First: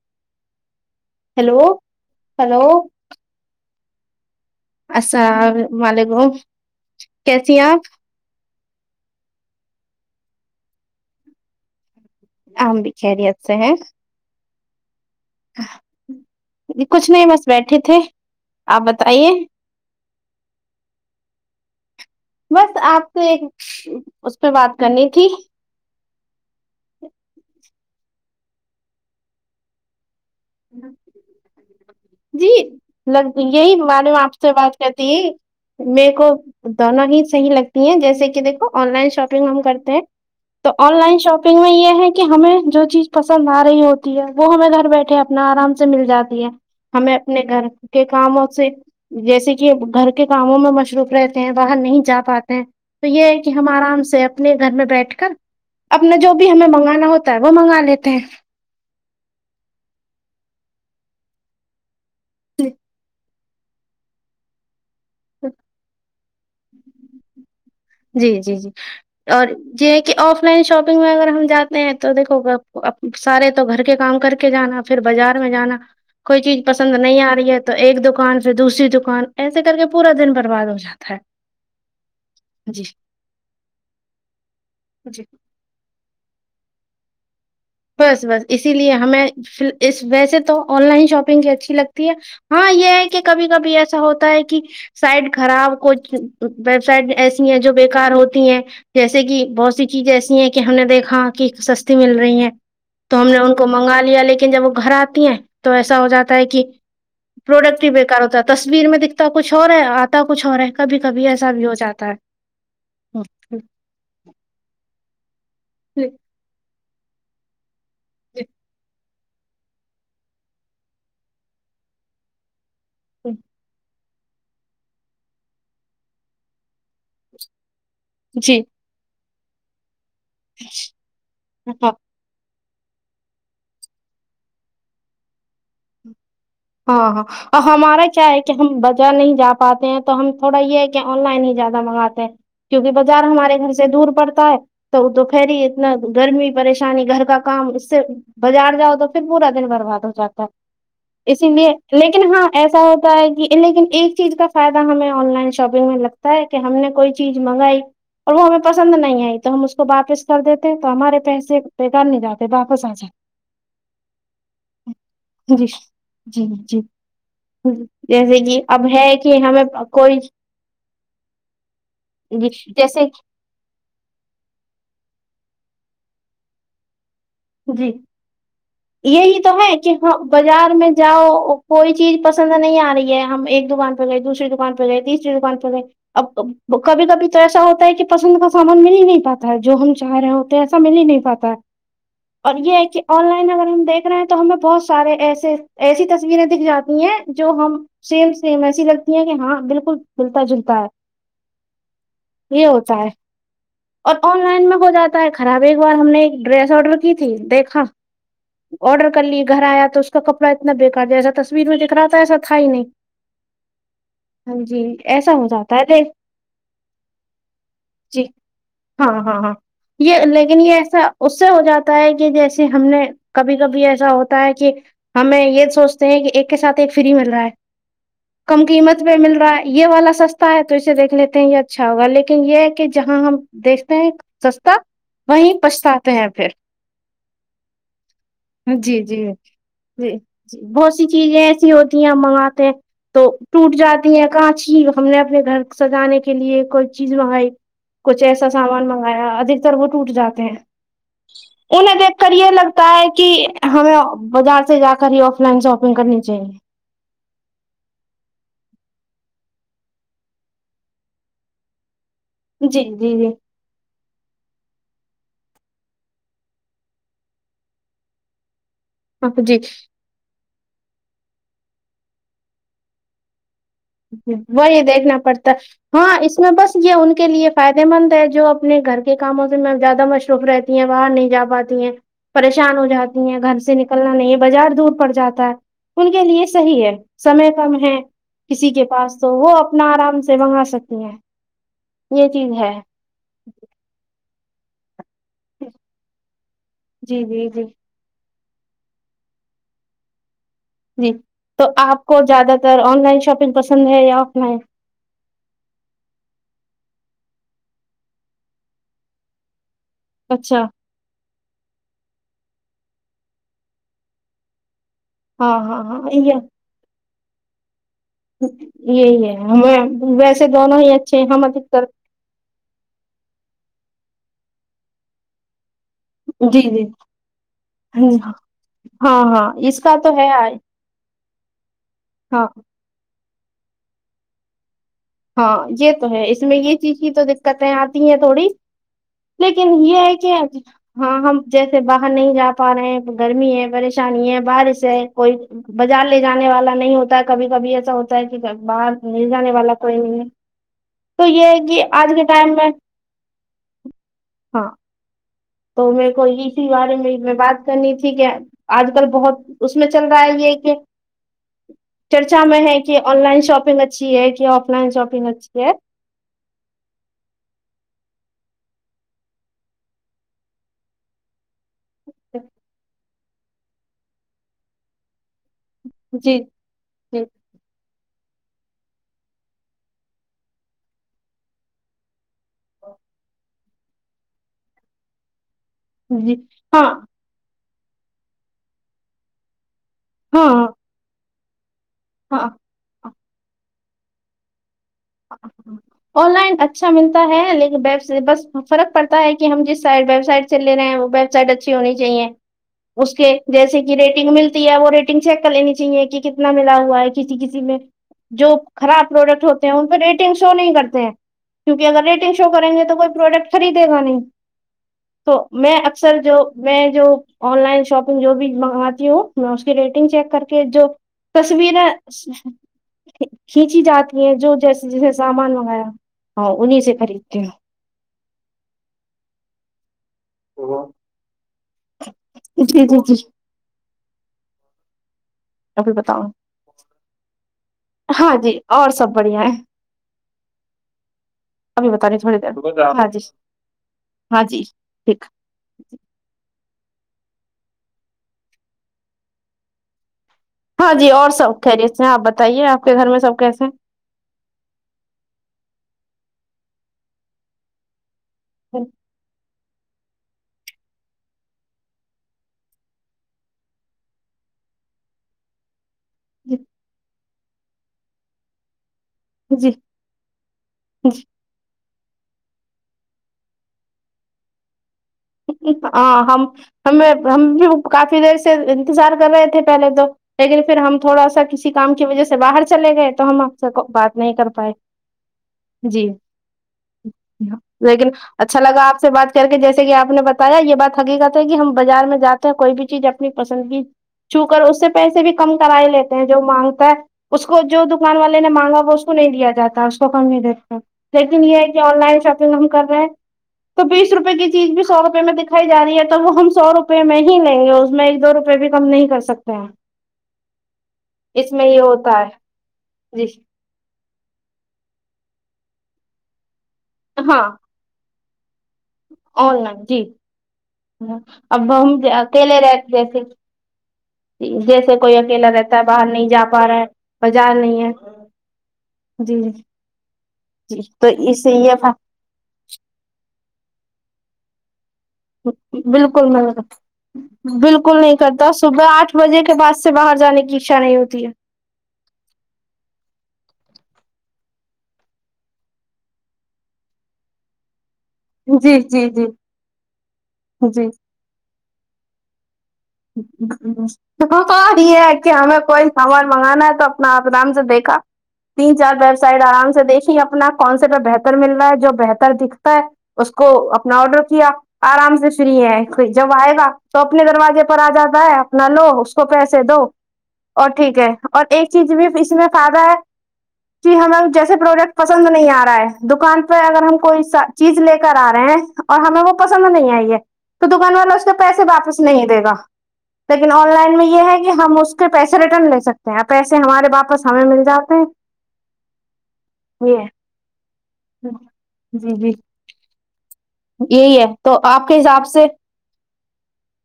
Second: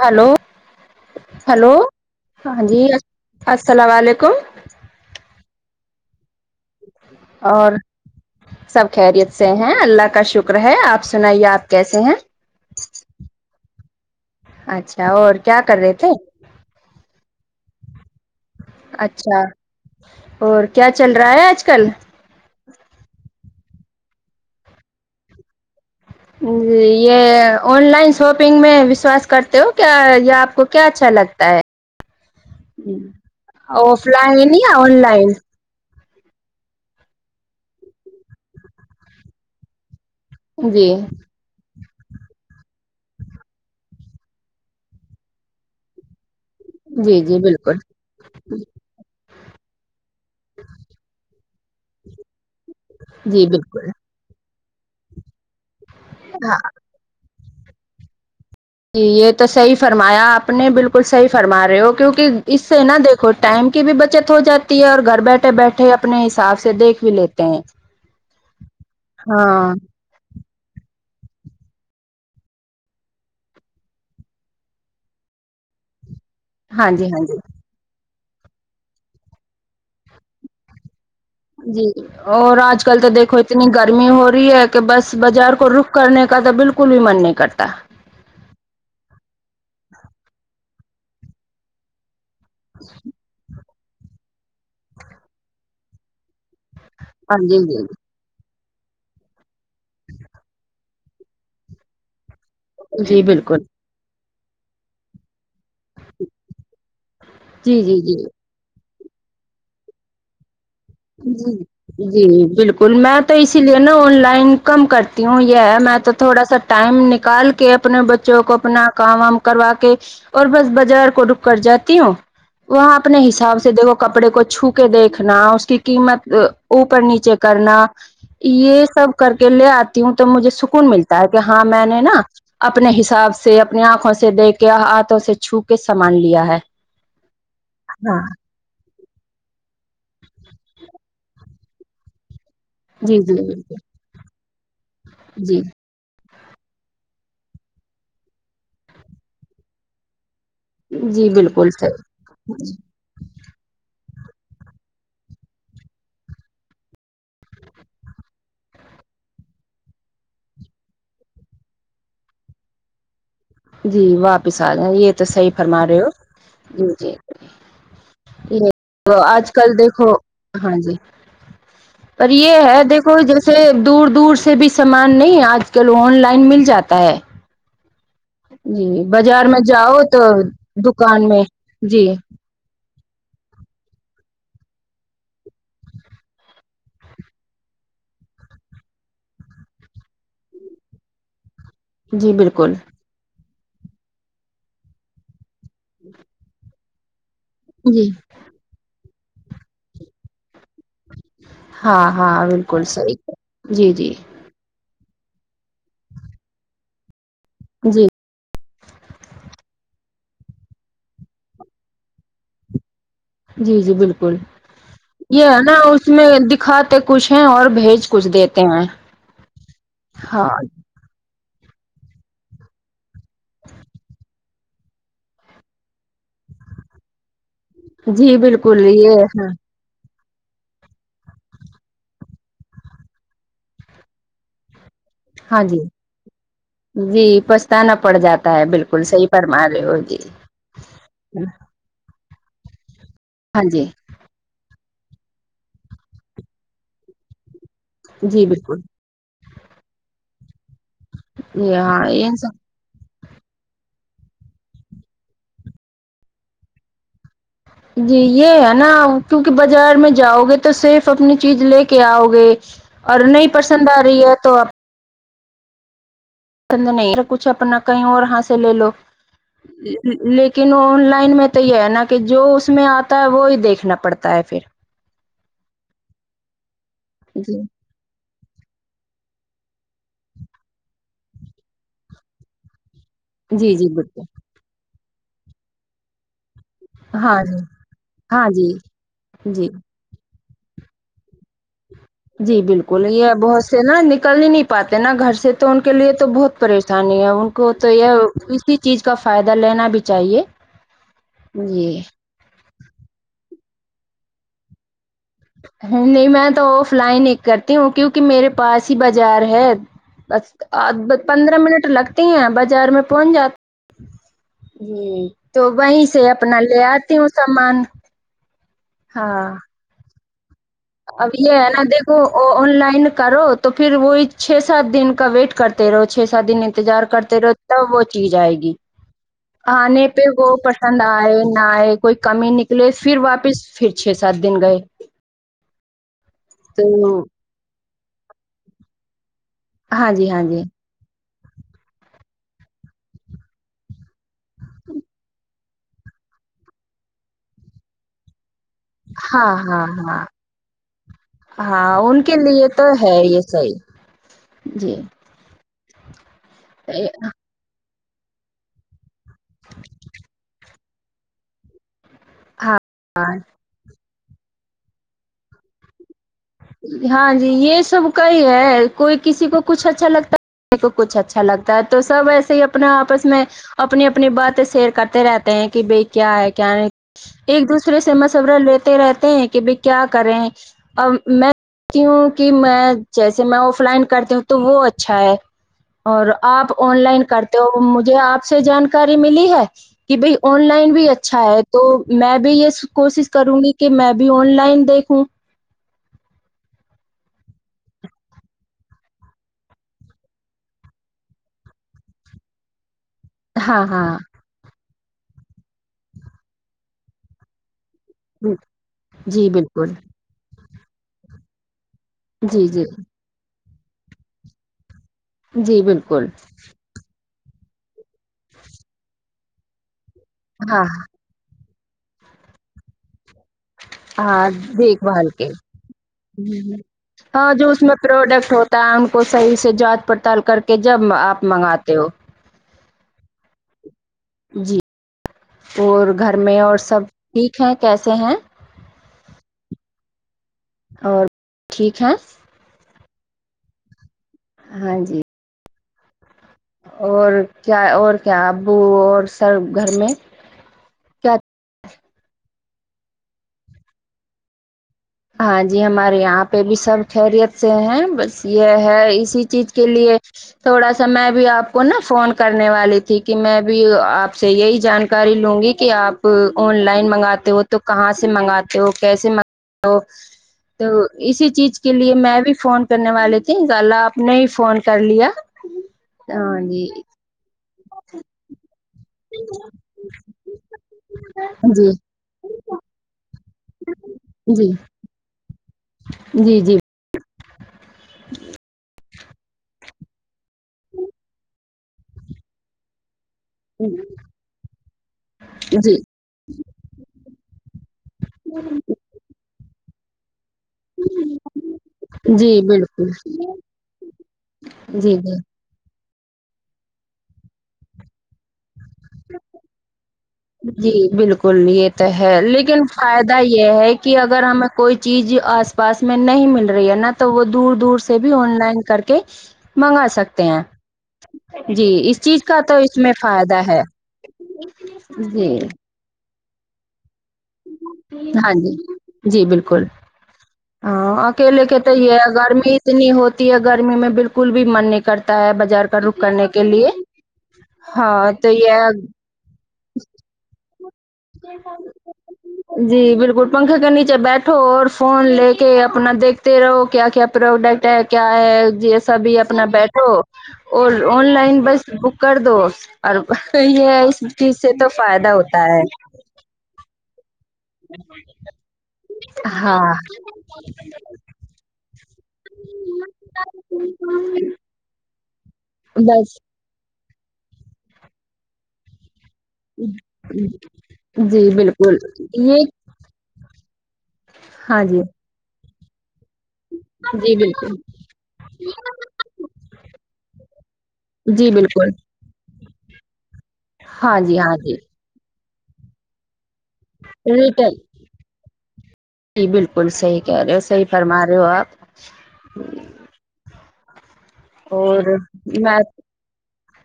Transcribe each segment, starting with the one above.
hello hello ہاں hello جی السلام علیکم السلام علیکم کیسی ہیں اور آپ سب خیریت سے ہیں اللہ کا شکر ہے آپ سنائیے آپ کیسے ہیں آم بھی خریت سے ہیں اچھا اور کیا کر رہے تھے کچھ نہیں بس بیٹھے تھے آپ بتائیے اچھا اور کیا چل رہا ہے آج کل بس آپ سے ایک اس پہ بات کرنی تھی جی یہ آن لائن شاپنگ میں وشواس کرتے ہو کیا یہ آپ کو کیا اچھا لگتا ہے جی یہ ہی آف معلوم آپ سے لائن یا بات آن کرتی ہے لائن میرے کو دونوں ہی صحیح لگتی ہیں جیسے کہ دیکھو آن لائن شاپنگ ہم کرتے ہیں تو جی آن لائن شاپن گ میں یہ ہے کہ ہمیں جو چیز پسند آ رہی ہوتی ہے وہ ہمیں گھر بیٹھے اپنا آرام سے مل جاتی ہے جی ہمیں جی اپنے گھر بالکل کاموں سے جیسے کہ گھر کے کاموں میں مصروف رہتے ہیں باہر نہیں جا پاتے ہیں تو یہ ہے جی کہ ہم آرام بالکل سے اپنے گھر میں بیٹھ کر اپنا جو بھی ہمیں منگانا ہوتا تا ہے وہ منگا لیتے ہیں یہ تو صحیح فرمایا آپ نے بالکل صحیح فرما رہے ہو کیونکہ اس سے نہا دیکھو ٹائم کی بھی بچت ہو جاتی ہے اور گھر بیٹھے بیٹھے اپنے حساب سے دیکھ بھی لیتے ہیں جی جی جی اور ہاں یہ ہے کہ آف لائن شاپنگ میں اگر ہم جاتے ہیں تو دیکو سارے تو گھر کے کام کر کے جانا پھر بازار میں جانا کوئی چیز ہاں پسند جی نہیں ہاں آ جی رہی ہے تو ایک دکان سے دوسری دکان ایسے کر کے پورا دن برباد ہو جاتا ہے جی ج اور جی آج کل تو دیکھو اتنی گرمی ہو رہی ہے کہ بس جی بازار کو رک کرنے کا تو بالکل بھی من نہیں کرتا بس بس اسی لیے ہمیں اس ویسے تو آن لائن شاپنگ کی اچھی لگتی ہے ہاں یہ ہے کہ کبھی کبھی ایسا ہوتا ہے کہ سائڈ خراب کھ ویب سائٹ ہاں ایسی ہیں جی جو جی بےیکار ہوتی ہیں جیسے کہ بہت سی چیزیں ایسی ہیں کہ ہم نے دیکھا کہ سستی مل رہی ہیں تو جی ہم نے ان بالکل کو منگا لیا لیکن جب وہ گھر آتی ہیں تو ایسا ہو جاتا ہے کہ جی پروڈکٹ ہی جی جی بیکار ہوتا ہے تصویر میں دکھتا کچھ اور ہے آتا کچھ اور ہے کبھی کبھی ایسا بھی ہو جاتا ہے ج بالکل ب میں تو اسی لیے نا آن لائن کم کرتی ہوں یہ ہے میں تو تھوڑا سا ٹائم نکال کہ اپنے بچوں کو اپنا کام وام کروا کے اور بس بازار کو رک کر جاتی ہوں ک وہاں اپنے حساب سے دیکھو کپڑے کو چھو کے دیکھنا اس کی قیمت اوپر نیچے کرنا جی یہ سب کر کے لے آ ہوں تو مجھے سکون ملتا ہے کہ ہاں میں نے نا اپنے حساب سے اپنی آنکھوں سے دیکھ کے ہاتھوں سے چھو کے سامان لیا ہے ہاں ہاں اور ہمارا ہاں کیا ہے کہ ہم بازار نہیں جا پاتے ہیں تو ہم تھوڑا یہ ہے کہ آن لائن ہی زیادہ منگاتے ہیں کیوںکہ جی بازار جی ہمارے گھر سے دور پڑتا ہے تو دوپہری جی اتنا گرمی پریش پریشانی گھر کا کام اس سے بازار جاؤ تو پھر پورا دن برباد ہو جاتا ہے جی اسی لیے بالکل صحیح لیکن ہاں ایسا ہوتا لیکن ایک چیز کا فائدہ ہمیں آن لائن شاپنگ میں لگتا ہے کہ ہم نے کوئی چیز منگائی اور وہ ہمیں پسند نہیں آئی تو ہم اس کو واپس کر دیتے تو ہمارے پیسے پے کر نہیں جاتے واپس آ جات جی واپس آ جائیں یہ تو صحیح جی فرما رہے ہو جی جیسے کہ جی اب ہے یہ کہ آج ہمیں کل دیکھو کوئی ہاں جی پر یہ ہے دیکھو جیسے دور دور سے بھی سامان نہیں آج کل آن لائن مل جاتا ہے جی جی یہی بازار تو میں ہے کہ جاؤ ہاں تو بازار میں دکان میں جاؤ کوئی جی چیز پس پسند نہیں آ رہی ہے ہم ایک دکان پہ گئے دوسری دکان پہ گئے تیسری دکان پہ گئے اب کبھی کبھی تو ایسا ہوتا ہے کہ پسند کا سامان مل ہی نہیں پاتا ہے جو ہم چاہ رہے ہیں ہوتے ہیں ایسا مل ہی نہیں پاتا ہے جی اور یہ بالکل ہے کہ آن لائن اگر ہم دیکھ رہے ہیں تو ہمیں بہت سارے ایسے ایسی تصویریں دکھ جاتی ہیں جو ہم جی سیم سیم ایسی لگتی ہیں کہ ہاں بالکل ملتا جلتا ہے ہاں ہاں یہ بالکل ہوتا ہے صحیح جی جی اور آن لائن میں ہو جاتا ہے خراب ایک بار ہم نے ایک ڈریس آڈر کی تھی دیکھا جی آڈر کر لی گھر آیا تو اس کا کپڑا اتنا بےیکار ایسا تصویر میں دکھ رہا تھا ایسا تھا ہی نہیں جی جی بالکل ہاں جی ایسا یہ ہو ہے نا جاتا دیکھ اس میں دکھاتے کچھ ہیں اور بھیج جی کچھ دیتے ہیں ہاں ہاں ہاں یہ ہاں لیکن یہ ایسا اس سے ہو جاتا ہوتا ہے کہ جیسے ہم نے کبھی کبھی ایسا ہوتا ہے کہ ہمیں یہ سوچتے ہیں کہ ایک کے ساتھ ایک فری مل رہا ہے جی کم بالکل قیمت پہ یہ مل ہاں رہا ہے یہ والا سستا ہے تو اسے دیکھ لیتے ہیں یہ اچھا ہوگا لیکن یہ ہے کہ جہاں ہم دیکھتے ہیں سستا وہیں ہاں جی پچھتاتے ہیں پھر جی پچھتانا پڑ جاتا ہے جی بالکل جی صحیح جی فرما رہے ہو جی بہت سی چیزیں ایسی ہوتی ہیں ہم منگواتے ہیں تو ہاں ٹوٹ جی جاتا کانچکی ہم نے اپنے گھر سجانے کے لیے کوئی چیز منگائی کچھ جی ایسا بالکل سامان منگا منگایا ادکتر وہ ٹوٹ جاتے ہیں جی انہیں ہاں دیکھ کر یہ سب لگتا تا ہے کہ ہمیں بازار سے جا کر ہی آف لائن شاپنگ کرنی چاہیے جی یہ ہے نا کیونکہ بازار میں جاؤ گے تو صرف اپنی چیز لے کے کہ آؤ گے جی جی اور نہیں پسند آ رہی ہے تو آپ پسند نہیں ا کچھ اپنا کہیں اور ہا سے لے لو جی لیکن آن لائن میں تو یہ ہے نا کہ جو اس میں آتا ہے وہی دیکھنا پڑتا ہے پھر وہی دیکھنا پڑتا ہاں اس میں بس یہ ان کے لیے جی فائدے مند ہے جو اپنے گھر کو کے کاموں سے میں زیادہ مصروف رہتی ہیں باہر نہیں جا پاتی ہیں پریشان ہو جاتی تی ہے گھر سے جی جی نکلنا نہیں ہے بالکل بازار دور پڑ جاتا ہے ان کے لیے صحیح ہے ہاں سمے جی کم ہے ہاں کسی جی کے پاس تو وہ جی اپنا آرام سے منگا سکتی ہیں یہ چیز جی ہے بالکل یہ بہت سے نا نکل ہی نہیں پاتے نا گھر سے تو ان کے لیے تو بہت پریشانی جی ہے جی ان جی کو تو یہ اسی چیز کا فائدہ لینا بھی چاہیے جی تو جی آپ کو زیادہ تر آن لائن شاپنگ پسند ہے یا آف لائن نہیں میں تو آف لائن ایک کرتی ہوں کیوںکہ میرے پاس ہی بازار ہے اچھا [unintelligible] پندرہ منٹ لگتی ہیں بازار میں پہنچ جاتے ہاں تو ہاں ہاں وہیں سے یہ اپنا لے آتی ہوں سامان یہی ہے ہاں ہمیں ویسے دونوں ہی اچھے ہیں اب ہم یہ ہے نا ادھکتر دیکھو آن لائن کرو تو پھر وہی چھ سات دن کا ویٹ کرت کرتے رہو چھ ساتھ دن جی جی انتظار کرتے رہو تب وہ ہاں چیز آئے گی ہاں اس کا تو ہے [unintelligible] پسند آئے نہ آئے کوئی ہاں کمی نکلے پھر واپس پھر چھ سات دن گئے ہاں یہ تو ہے اس میں یہ چیز کی تو دقتیں آتی ہیں تھوڑی لیکن یہ ہاں ہے جی کہ ہاں جی ہاں ہم جیسے باہر نہیں جا پا رہے ہیں گرمی ہے پریشانی ہے بارش ہے کوئی بازار لے جانے والا نہیں ہوتا ہے کبھی کبھی ایسا ہوتا ہے کہ باہر لے ہاں جانے والا ہاں کوی نہیں ہے ہاں تو یہ ہے کہ ہاں آج ان کے ٹائم لیے میں تو ہے یہ صحیح ہاں جی تو میرے کو اسی بارے میں میں بات کرنی تھی کہ آج کل بہت اس میں چل رہا ہے یہ کہ چرچا میں ہاں ہے کہ آن لائن شاپنگ اچ اچھی ہے کہ آف لائن شاپنگ اچھی ہے ہاں جی یہ سب کائی ہے کوئی کسی کو کچھ اچھا لگتا ہے ک کو کچھ اچھا لگتا تو سب ایسے ہی اپنا آپس میں اپنی اپنی باتیں سیر کرتے رہتا کہ بھائی کیا جی ہے کیا نہیں جی ایک دوسرے سے مشورہ لیتے رہتے ہیں کہ بھ کیا کریں ا میںتی ہوں کہ میں جیسے میں آف لائن کرتی ہوں تو وہ اچھا ہے اور جی آپ ہاں آن لائن کرتے تو مجھے آپ سے جانکاری ملی ہے کہ بھائی آن ہاں لائن بھی اچھا ہے تو میں ہاں بھی یہ کوشش کروں گی کہ میں بھی آن لائن دیکھوں اچ آن لائن اچھا ملتا ہے لیکن ویب بس فرق پڑتا ہے کہ ہم جس سائ ویب سائٹ سے ل رہ ہیں وہ ویب سائٹ اچھی ہونی چاہیے اس کے جیسے ہاں کہ ہاں ریٹنگ ملتی ہے وہ ریٹن چیک کر لینی چاہے کہ کتنا ملا ہوا ہے کسی کسی میں جو خراب پروڈکٹ جی ہوتا بالکل پہ ریٹنگ شو نہیں کرتے ہیں کیونکہ اگر ریٹنگ شو جی کریں گے جی تو کوئی پروڈکٹ خریدے گا نہیں تو میں جی اکثر بالکل جو میں جو آن لائن شاپنگ جو بھی منگواتی ہوں میں اس کی ریٹنگ چیک کر کے ہاں جو تصویریں کھینچی جاتی ہیں ہاں جو جیسے دیکھ جیسے بھال کے سامان منگایا ہاں انہیں سے خریدتی ہ ہاں جو اس میں پروڈکٹ ہوتا ہے ان کو صحیح سے جانچ پڑتال کر کے جب آپ منگاتے ہو جی جی جی جی ابھی اور بتاؤ گھر میں اور سب ٹھیک ہیں کیسے ہاں ہیں جی اور سب بڑھیا ہے اور ابھی ٹھیک بت ہیں رہے تھوڑی دیر ہاں جی ہاں جی ہاں ٹھیک جی اور کیا اور کیا ابو اور سر گھر میں ہاں جی اور کیا سب خیریت سے ہیں آپ بتائیے آپ کے گھر میں سب کیسے ہیں ہاں جی ہمارے یہاں پہ بھی سب خیریت سے ہیں بس ہیں یہ ہے اسی چیز کے لیے تھوڑا سا میں بھی آپ کو نا فون کرنے والی تھی کہ میں بھی آپ سے یہی جان اری لوں گی کہ آپ آن لائن منگاتے ہو تو کہاں سے منگاتے ہو کیسے جی تو تو جی اسی چیز کے لیے میں بھی فون کرنے والے تھی ا آپ نے ہی فون کر لیا ہاں ہم ہمیں ہم کافی دیر سے انتظار کر رہے تھے پہلے تو لیکن پھر ہم تھوڑا سا کسی جی کام کی وجہ سے سے باہر چلے گئے تو ہم آپ سے بات نہیں کر جی پائے جی جی جی لیکن اچھا لگا آپ سے بات کر کے جیسے ج سے کہ آپ نے بتایا یہ بات حقیقت ہے کہ ہم بازار میں جاتے ہیں کوئی بھی چیز اپنی پسندگی چو کر اس سے پیسے بھی کم کرائی جی لیتے ہیں جو مانگتا ہے اس کو جو دکان والے نے مانگا وہ نہیں دیا جاتا اس کو کم ہی دی لیکن یہ ہے کہ آن لائن جی شاپنگ ہم کر رہے ہیں بالکل جی تو بیس روپے کی چیز بھی سو روپئے میں جی دکھ کھائی جا رہی ہے تو وہ ہم سو روپے میں ہی لیں گے اس میں ایک دو روپے بھی کم نہیں کر سکتے ہیں جی اس بالکل میں یہ تو ہوتا ہے لیکن جی فائدہ ہی یہ ہے کہ اگر ہمیں کوئی چیز آس پاس میں نہیں مل رہی ہے نا تو ہاں وہ دور دور سے بھی آن لائن کر کے آن کے لائن جی منگا سکتے ہیں اب جی ہم اس چیز کا اکیلے تو رہ اس میں جیسے فائدہ ہے جیسے کوئی اکیلا جی رہتا ہے باہر نہیں جا پا رہا ہے بازار نہیں ہے ہاں جی جی بالکل جی تو ہاں اس سے اکیلے کے تو یہ ہے گرمی اتنی ہوتی ہے گرمی میں بالکل بھی مننے بالکل م بالکل نہیں ہاں تو کرتا صبح یہ آٹھ بجے کے بعس سے باہر جانے کی اچھا نہیں ہوتی ہے [unintelligible] جی بالکل پنکھا کے نیچے بیٹھو اور فون لے کے اپنا دیکھ تیرا وہ کیا کیا پروڈکٹ ہے کیا ہے جی جی جیسا جی بھی اپنا بیٹھو جی اور آن لائن بس بک کر دو اور یہ ہے اس چیز سے تو یں فائدہ ہوتا ہے کوئی سامان منگانا ہے تو اپنا آپرام دیکھا تین چار ویب سائٹ آرام سے ہاں دیکھی اپنا کون سے پ بہتر ملرا ہے جو بہتر دکھتا ہے اس کو اپنا آڈر کیا آرام سے فری ہے ک جب بس آئے گا تو اپنے دروازے پر آ جاتا ہے اپنا لو اس کو پیس سے دو اور ٹھیک ہے اور جی ایک چیز بالکل بھی اس میں یہ فائدہ ہے ج ہمیں جیسے ہاں پروڈکٹ جی پسند نہیں آ رہا ہے دکان پ اگر ہم کوئی جی سا بالکل چیز لے کر آ رہے ہیں اور ہمیں وہ پسند نہیں آئی ہے تو دکان والا اس کے جی پیسے بالکل واپس نہیں دے گا لیکن آن لائن میں ہاں یہ ہے جی کہ ہاں جی ہم اس کے پیسے ریٹرن لے سکتے پیسے ہمارے واپس ہمیں مل ریٹرن جاتے ہیں جی بالکل یہ صحیح کہہ رہے ہو صحیح فرما رہے ہو آپ جی جی یہی ہے تو آپ کے اور حساب سے میں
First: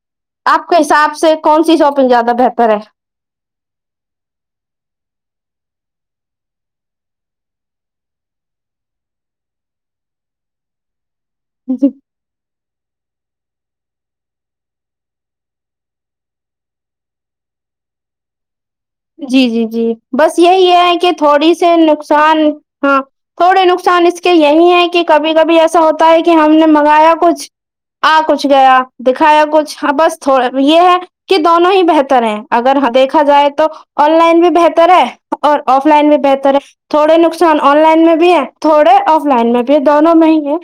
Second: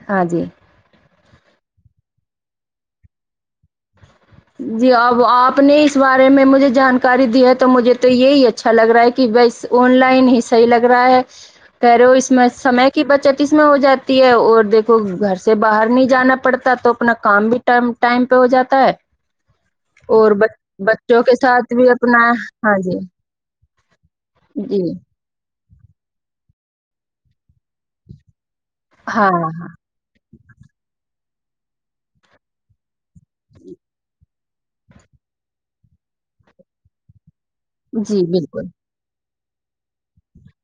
ہاں جی آپ کے حساب سے کون سی شاپنگ زیادہ بہتر ہے جی اب آپ نے اس بارے میں مجھے جانکاری دی ہے تو مجھے تو یہی اچا اچھا لگ رہا ہے کہ بس آن لائن ہی صحیح لگ رہا ہے ہے کہہ رہے ہو اس میں سمے کی بچت اس میں ہو جاتی ہے اور دیکھو گھر سے باہر نہیں جانا پڑتا تو اپنا کام بھی ٹم ٹائم پہ ہو جاتا ہے جی جی جی اور بس یہی یہ بچ- ہے کہ بچوں کے تھوڑی ساتھ سی بھی اپنا نقصان جی ہاں تھوڑے نقصان اس کے یہیں جی ہے کہ کبھی کبھی ایسا ایسا ہوتا ہے کہ ہم نے منگایا کچھ آ کچھ گیا ہاں دکھایا ہاں کچھ ہا بس تھو یہ ہے کہ دونوں ہی بہتر ہیں اگر ہا دیکھا جائے تو آن لائن بھی بہتر ہے اور آف لائن بھی بہتر ہے تھوڑے نقص ان آن لائن میں جی بھی ہے بالکل تھوڑے آف لائن میں بھی ہے دونوں میں ہی ہے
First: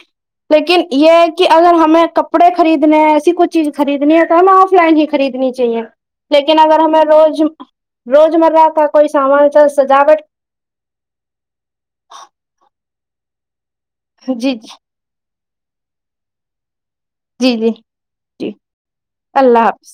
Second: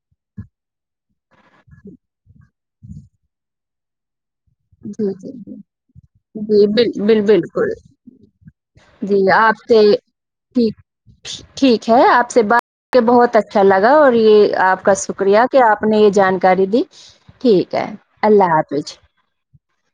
لیکن یہ ہے کہ اگر ہمیں کپڑے خریدنے ہیں ایسی کوئی چیز خریدنی ہے تو ہم آ ف لائن ہی جی جی خریدنی جی چاہیے لیکن جی اگر ہمیں بال روج بالکل روجمرہ کا کوئی جی سامان آپ چل سے سجاوٹ ٹھیک ٹھیک ہے آپ سے بات کہ بہت اچھا لگا اور جی یہ آپ کا سکریہ کہ آپ نے یہ جانکاری دی جی جی ٹھیک ہے جی اللہ حافظ اللہ حافظ